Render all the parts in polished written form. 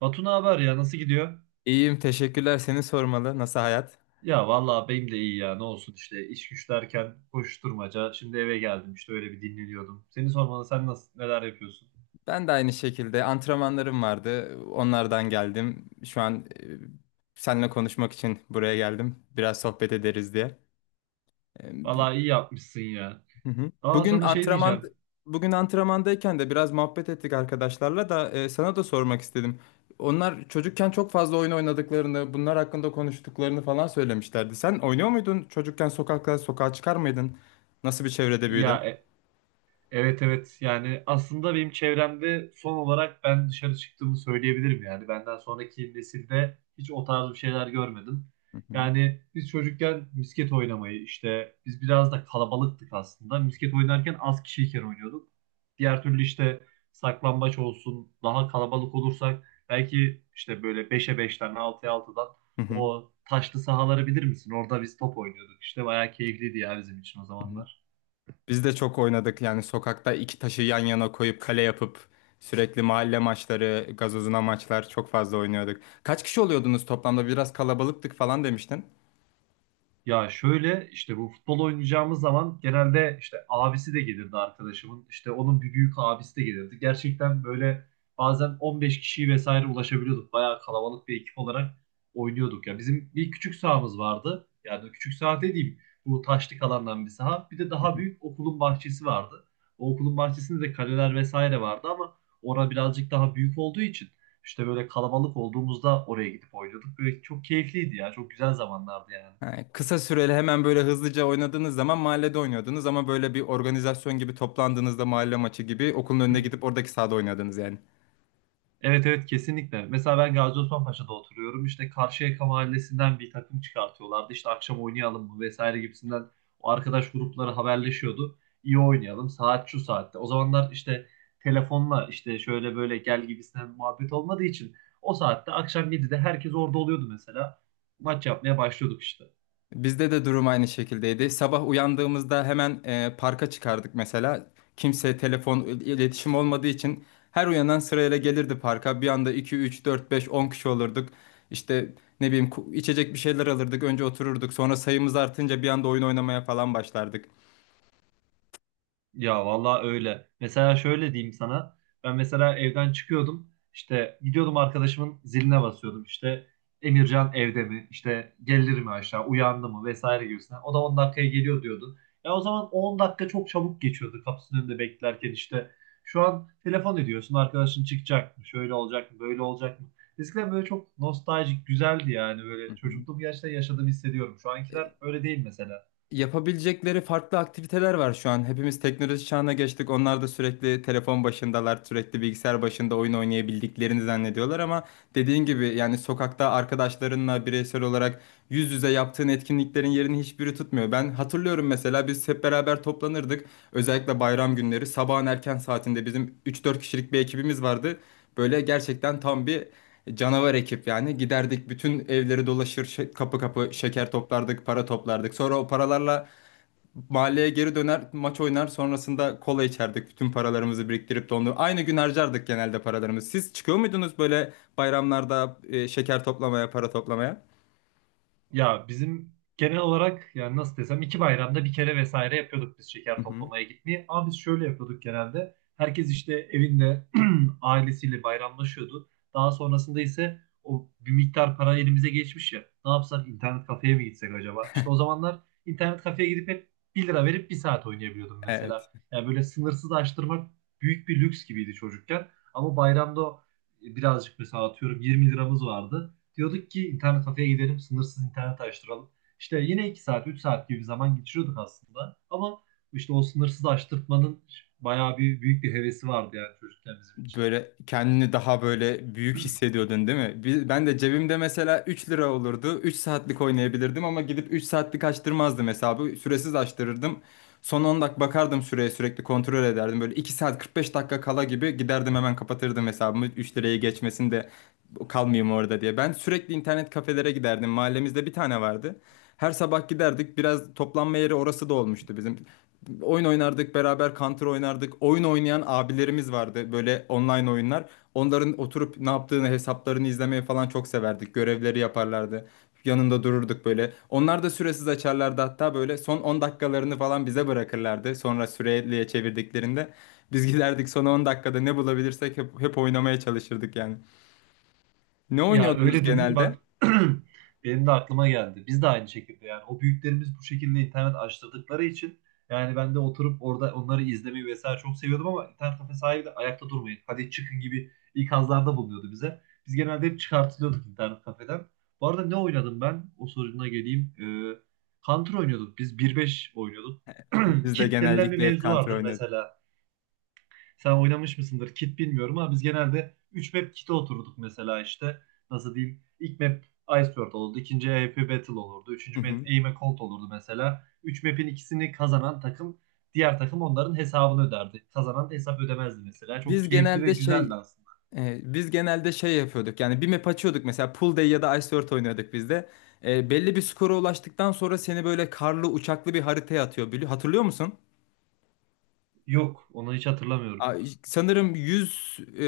Batu, ne haber ya, nasıl gidiyor? İyiyim, teşekkürler. Seni sormalı. Nasıl hayat? Ya vallahi benim de iyi ya, ne olsun işte, iş güç derken koşturmaca. Şimdi eve geldim, işte öyle bir dinleniyordum. Seni sormalı, sen nasıl, neler yapıyorsun? Ben de aynı şekilde antrenmanlarım vardı. Onlardan geldim. Şu an seninle konuşmak için buraya geldim. Biraz sohbet ederiz diye. E, bi- Vallahi iyi yapmışsın ya. hı hı. Aa, Bugün sana şey antrenman diyeceğim. bugün antrenmandayken de biraz muhabbet ettik arkadaşlarla da sana da sormak istedim. Onlar çocukken çok fazla oyun oynadıklarını, bunlar hakkında konuştuklarını falan söylemişlerdi. Sen oynuyor muydun? Çocukken sokakta sokağa çıkar mıydın? Nasıl bir çevrede büyüdün? Ya e, Evet evet, yani aslında benim çevremde son olarak ben dışarı çıktığımı söyleyebilirim, yani benden sonraki nesilde hiç o tarz bir şeyler görmedim. Hı hı. Yani biz çocukken misket oynamayı, işte biz biraz da kalabalıktık aslında. Misket oynarken az kişiyken oynuyorduk. Diğer türlü işte, saklambaç olsun, daha kalabalık olursak belki işte böyle beşe 5'ten altıya altıdan, Hı o taşlı sahaları bilir misin? Orada biz top oynuyorduk işte, bayağı keyifliydi ya bizim için o hı. zamanlar. Biz de çok oynadık yani sokakta iki taşı yan yana koyup kale yapıp sürekli mahalle maçları, gazozuna maçlar çok fazla oynuyorduk. Kaç kişi oluyordunuz toplamda? Biraz kalabalıktık falan demiştin. Ya şöyle işte, bu futbol oynayacağımız zaman genelde işte abisi de gelirdi arkadaşımın. İşte onun bir büyük abisi de gelirdi. Gerçekten böyle bazen 15 kişiyi vesaire ulaşabiliyorduk. Bayağı kalabalık bir ekip olarak oynuyorduk. Ya bizim bir küçük sahamız vardı. Yani küçük saha dediğim, bu taşlık alandan bir saha. Bir de daha Hı hı. büyük okulun bahçesi vardı. O okulun bahçesinde de kaleler vesaire vardı ama orada birazcık daha büyük olduğu için işte böyle kalabalık olduğumuzda oraya gidip oynuyorduk. Böyle çok keyifliydi ya. Çok güzel zamanlardı yani. Ha, kısa süreli hemen böyle hızlıca oynadığınız zaman mahallede oynuyordunuz ama böyle bir organizasyon gibi toplandığınızda mahalle maçı gibi okulun önüne gidip oradaki sahada oynadınız yani. Evet evet, kesinlikle. Mesela ben Gazi Osman Paşa'da oturuyorum. İşte Karşıyaka Mahallesi'nden bir takım çıkartıyorlardı. İşte akşam oynayalım mı vesaire gibisinden, o arkadaş grupları haberleşiyordu. İyi oynayalım. Saat şu saatte. O zamanlar işte telefonla işte şöyle böyle gel gibisinden muhabbet olmadığı için, o saatte akşam 7'de herkes orada oluyordu mesela. Maç yapmaya başlıyorduk işte. Bizde de durum aynı şekildeydi. Sabah uyandığımızda hemen parka çıkardık mesela. Kimse telefon iletişim olmadığı için her uyanan sırayla gelirdi parka. Bir anda 2 3 4 5 10 kişi olurduk. İşte ne bileyim içecek bir şeyler alırdık. Önce otururduk. Sonra sayımız artınca bir anda oyun oynamaya falan başlardık. Ya vallahi öyle. Mesela şöyle diyeyim sana. Ben mesela evden çıkıyordum. İşte gidiyordum arkadaşımın ziline basıyordum. İşte Emircan evde mi? İşte gelir mi aşağı? Uyandı mı? Vesaire gibisinden. O da 10 dakikaya geliyor diyordu. Ya o zaman 10 dakika çok çabuk geçiyordu kapısının önünde beklerken işte. Şu an telefon ediyorsun, arkadaşın çıkacak mı? Şöyle olacak mı? Böyle olacak mı? Eskiden böyle çok nostaljik güzeldi yani, Hı böyle hı. çocukluğum gerçekten yaşadığımı hissediyorum. Şu ankiler öyle değil mesela. Yapabilecekleri farklı aktiviteler var şu an. Hepimiz teknoloji çağına geçtik. Onlar da sürekli telefon başındalar, sürekli bilgisayar başında oyun oynayabildiklerini zannediyorlar ama dediğin gibi yani sokakta arkadaşlarınla bireysel olarak yüz yüze yaptığın etkinliklerin yerini hiçbiri tutmuyor. Ben hatırlıyorum mesela biz hep beraber toplanırdık. Özellikle bayram günleri sabahın erken saatinde bizim üç dört kişilik bir ekibimiz vardı. Böyle gerçekten tam bir canavar ekip yani. Giderdik bütün evleri dolaşır kapı kapı şeker toplardık, para toplardık. Sonra o paralarla mahalleye geri döner maç oynar sonrasında kola içerdik. Bütün paralarımızı biriktirip de onu aynı gün harcardık genelde paralarımızı. Siz çıkıyor muydunuz böyle bayramlarda şeker toplamaya, para toplamaya? Ya bizim genel olarak, yani nasıl desem, iki bayramda bir kere vesaire yapıyorduk biz şeker Hı hı. toplamaya gitmeyi. Ama biz şöyle yapıyorduk genelde. Herkes işte evinde ailesiyle bayramlaşıyordu. Daha sonrasında ise o bir miktar para elimize geçmiş ya. Ne yapsak, internet kafeye mi gitsek acaba? İşte o zamanlar internet kafeye gidip hep 1 lira verip bir saat oynayabiliyordum Evet. mesela. Yani böyle sınırsız açtırmak büyük bir lüks gibiydi çocukken. Ama bayramda birazcık, mesela atıyorum 20 liramız vardı. Diyorduk ki internet kafeye gidelim, sınırsız internet açtıralım. İşte yine 2 saat, 3 saat gibi bir zaman geçiriyorduk aslında. Ama işte o sınırsız açtırtmanın bayağı bir büyük bir hevesi vardı yani çocukken bizim için. Böyle kendini daha böyle büyük hissediyordun değil mi? Ben de cebimde mesela 3 lira olurdu. 3 saatlik oynayabilirdim ama gidip 3 saatlik açtırmazdım hesabı. Süresiz açtırırdım. Son 10 dakika bakardım süreye, sürekli kontrol ederdim. Böyle 2 saat 45 dakika kala gibi giderdim, hemen kapatırdım hesabımı. 3 lirayı geçmesin de kalmayayım orada diye. Ben sürekli internet kafelere giderdim. Mahallemizde bir tane vardı. Her sabah giderdik. Biraz toplanma yeri orası da olmuştu bizim. Oyun oynardık beraber, Counter oynardık. Oyun oynayan abilerimiz vardı, böyle online oyunlar. Onların oturup ne yaptığını, hesaplarını izlemeye falan çok severdik. Görevleri yaparlardı. Yanında dururduk böyle. Onlar da süresiz açarlardı, hatta böyle son 10 dakikalarını falan bize bırakırlardı. Sonra süreliye çevirdiklerinde biz giderdik son 10 dakikada ne bulabilirsek hep oynamaya çalışırdık yani. Ne Ya oynuyordunuz öyle dedim bak, genelde? benim de aklıma geldi. Biz de aynı şekilde, yani o büyüklerimiz bu şekilde internet açtırdıkları için yani ben de oturup orada onları izlemeyi vesaire çok seviyordum, ama internet kafe sahibi de ayakta durmayın, hadi çıkın gibi ikazlarda bulunuyordu bize. Biz genelde hep çıkartılıyorduk internet kafeden. Bu arada ne oynadım ben? O soruna geleyim. Counter oynuyorduk. Biz bir beş oynuyorduk. Biz de Kit denilen bir genellikle hep mevzu Counter vardır oynadık. mesela. Sen oynamış mısındır? Kit bilmiyorum ama biz genelde 3 map kit'e oturduk mesela işte. Nasıl diyeyim? İlk map Iceberg olurdu. İkinci AWP Battle olurdu. Hı Üçüncü map hı. Aim a Cold olurdu mesela. Üç map'in ikisini kazanan takım, diğer takım onların hesabını öderdi. Kazanan da hesap ödemezdi mesela. Çok Biz keyifli ve genelde güzeldi şey aslında. biz genelde şey yapıyorduk yani, bir map açıyorduk mesela, Pool Day ya da Ice Earth oynuyorduk biz de. Belli bir skora ulaştıktan sonra seni böyle karlı uçaklı bir haritaya atıyor. Hatırlıyor musun? Yok, onu hiç hatırlamıyorum. Ay, sanırım 100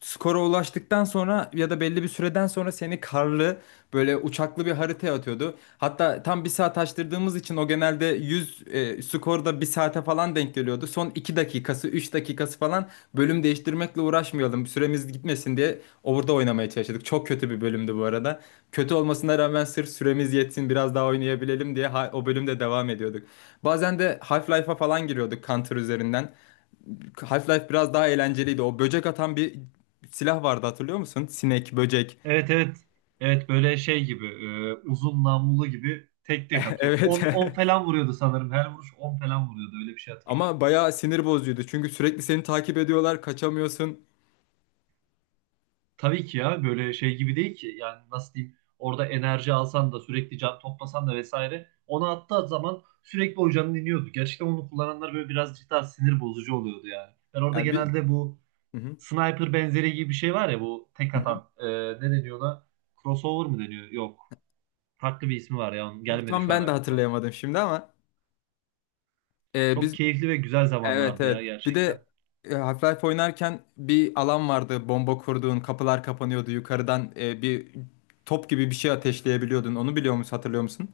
skora ulaştıktan sonra ya da belli bir süreden sonra seni karlı böyle uçaklı bir haritaya atıyordu. Hatta tam bir saat açtırdığımız için o genelde 100 skorda bir saate falan denk geliyordu. Son 2 dakikası 3 dakikası falan, bölüm değiştirmekle uğraşmayalım süremiz gitmesin diye orada oynamaya çalıştık. Çok kötü bir bölümdü bu arada. Kötü olmasına rağmen sırf süremiz yetsin, biraz daha oynayabilelim diye o bölümde devam ediyorduk. Bazen de Half-Life'a falan giriyorduk Counter üzerinden. Half-Life biraz daha eğlenceliydi. O böcek atan bir silah vardı, hatırlıyor musun? Sinek, böcek. Evet evet. Evet böyle şey gibi, uzun namlulu gibi tek tek atıyor. Evet. On 10 falan vuruyordu sanırım. Her vuruş 10 falan vuruyordu. Öyle bir şey hatırlıyorum. Ama bayağı sinir bozucuydu. Çünkü sürekli seni takip ediyorlar, kaçamıyorsun. Tabii ki ya, böyle şey gibi değil ki, yani nasıl diyeyim, orada enerji alsan da sürekli can toplasan da vesaire, onu attığı zaman sürekli o canın iniyordu. Gerçekten onu kullananlar böyle birazcık daha sinir bozucu oluyordu yani. Ben orada Yani bir genelde bu Hı hı, sniper benzeri gibi bir şey var ya, bu tek hı hı. atan, ne deniyor ona? Crossover mı deniyor? Yok. Farklı bir ismi var ya, onun gelmedi Tam şu an ben de aklıma. hatırlayamadım şimdi ama e, Çok biz keyifli ve güzel evet zamanlardı ya, evet. Bir gerçekten. de Half-Life oynarken bir alan vardı. Bomba kurduğun, kapılar kapanıyordu. Yukarıdan bir top gibi bir şey ateşleyebiliyordun. Onu biliyor musun, hatırlıyor musun?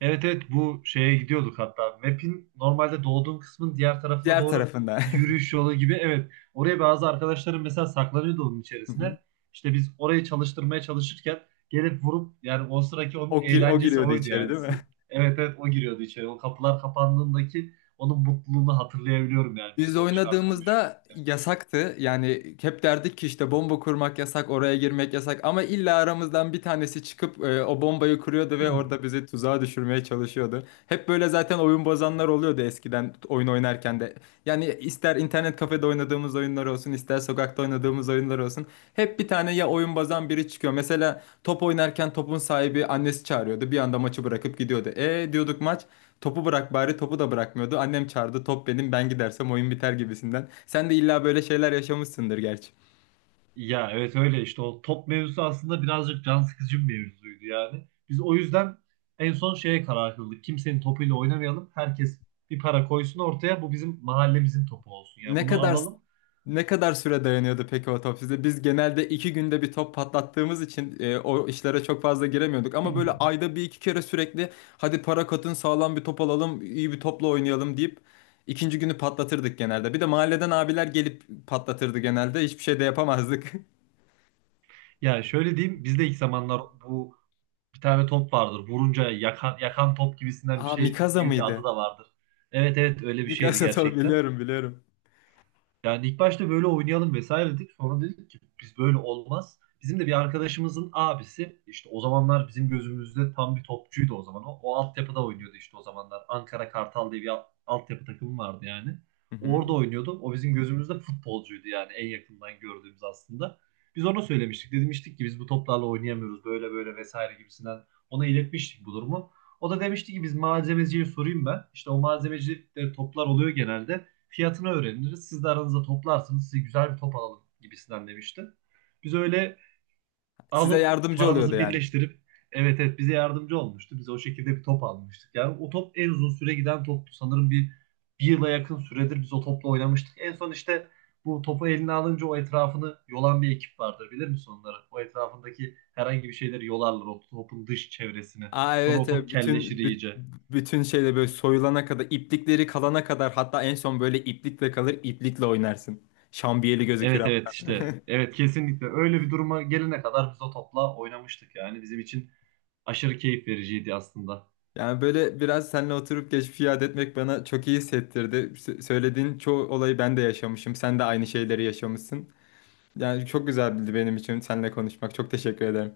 Evet evet, bu şeye gidiyorduk hatta. Map'in normalde doğduğun kısmın diğer tarafına Diğer doğru tarafından. bir yürüyüş yolu gibi. Evet, oraya bazı arkadaşlarım mesela saklanıyordu onun Hı hı. içerisine. İşte biz orayı çalıştırmaya çalışırken gelip vurup, yani o sıraki onun O eğlencesi giriyordu oydu içeri yani. değil mi? Evet evet, o giriyordu içeri. O kapılar kapandığındaki onun mutluluğunu hatırlayabiliyorum, yani Biz bizim o dışarıda ölüşümüz. oynadığımızda yasaktı. Yani hep derdik ki işte bomba kurmak yasak, oraya girmek yasak. Ama illa aramızdan bir tanesi çıkıp o bombayı kuruyordu ve orada bizi tuzağa düşürmeye çalışıyordu. Hep böyle zaten oyun bozanlar oluyordu eskiden oyun oynarken de. Yani ister internet kafede oynadığımız oyunlar olsun, ister sokakta oynadığımız oyunlar olsun, hep bir tane ya oyun bozan biri çıkıyor. Mesela top oynarken topun sahibi, annesi çağırıyordu, bir anda maçı bırakıp gidiyordu. E, diyorduk, maç, topu bırak bari, topu da bırakmıyordu. Annem çağırdı, top benim, ben gidersem oyun biter gibisinden. Sen de illa böyle şeyler yaşamışsındır gerçi. Ya evet öyle işte, o top mevzusu aslında birazcık can sıkıcı bir mevzuydu yani. Biz o yüzden en son şeye karar kıldık. Kimsenin topuyla oynamayalım. Herkes bir para koysun ortaya. Bu bizim mahallemizin topu olsun. Yani Ne bunu kadar alalım. ne kadar süre dayanıyordu peki o top? Biz genelde 2 günde bir top patlattığımız için o işlere çok fazla giremiyorduk. Ama böyle ayda bir iki kere, sürekli hadi para katın sağlam bir top alalım, iyi bir topla oynayalım deyip ikinci günü patlatırdık genelde. Bir de mahalleden abiler gelip patlatırdı genelde. Hiçbir şey de yapamazdık. Ya şöyle diyeyim. Biz de ilk zamanlar bu bir tane top vardır. Vurunca yakan, yakan top gibisinden bir Aa, şey, Mikasa gibi bir adı mıydı? da vardır. Evet evet, öyle bir şeydi Mikasa top, gerçekten. biliyorum biliyorum. Yani ilk başta böyle oynayalım vesaire dedik. Sonra dedik ki biz böyle olmaz. Bizim de bir arkadaşımızın abisi, işte o zamanlar bizim gözümüzde tam bir topçuydu o zaman. O, o altyapıda oynuyordu işte o zamanlar. Ankara Kartal diye bir altyapı takımı vardı yani. Hı O hı. orada oynuyordu. O bizim gözümüzde futbolcuydu yani, en yakından gördüğümüz aslında. Biz ona söylemiştik. Demiştik ki biz bu toplarla oynayamıyoruz, böyle böyle vesaire gibisinden. Ona iletmiştik bu durumu. O da demişti ki biz malzemeciye sorayım ben. İşte o malzemeci de toplar oluyor genelde. Fiyatını öğreniriz. Siz de aranızda toplarsınız. Size güzel bir top alalım gibisinden demişti. Biz öyle Size alıp yardımcı oluyordu paramızı yani. birleştirip, evet evet, bize yardımcı olmuştu. Biz o şekilde bir top almıştık. Yani o top en uzun süre giden toptu. Sanırım bir yıla yakın süredir biz o topla oynamıştık. En son işte bu topu eline alınca, o etrafını yolan bir ekip vardır. Bilir misin onları? O etrafındaki herhangi bir şeyleri yolarlar. O topun dış çevresini. Aa Sonra o evet, top evet kelleşir iyice. bütün şeyle böyle soyulana kadar, iplikleri kalana kadar, hatta en son böyle iplikle kalır, iplikle oynarsın. Şambiyeli gözükür. Evet evet işte, evet kesinlikle öyle bir duruma gelene kadar biz o topla oynamıştık, yani bizim için aşırı keyif vericiydi aslında. Yani böyle biraz seninle oturup geçmişi yad etmek bana çok iyi hissettirdi. Söylediğin çoğu olayı ben de yaşamışım. Sen de aynı şeyleri yaşamışsın. Yani çok güzeldi benim için seninle konuşmak. Çok teşekkür ederim.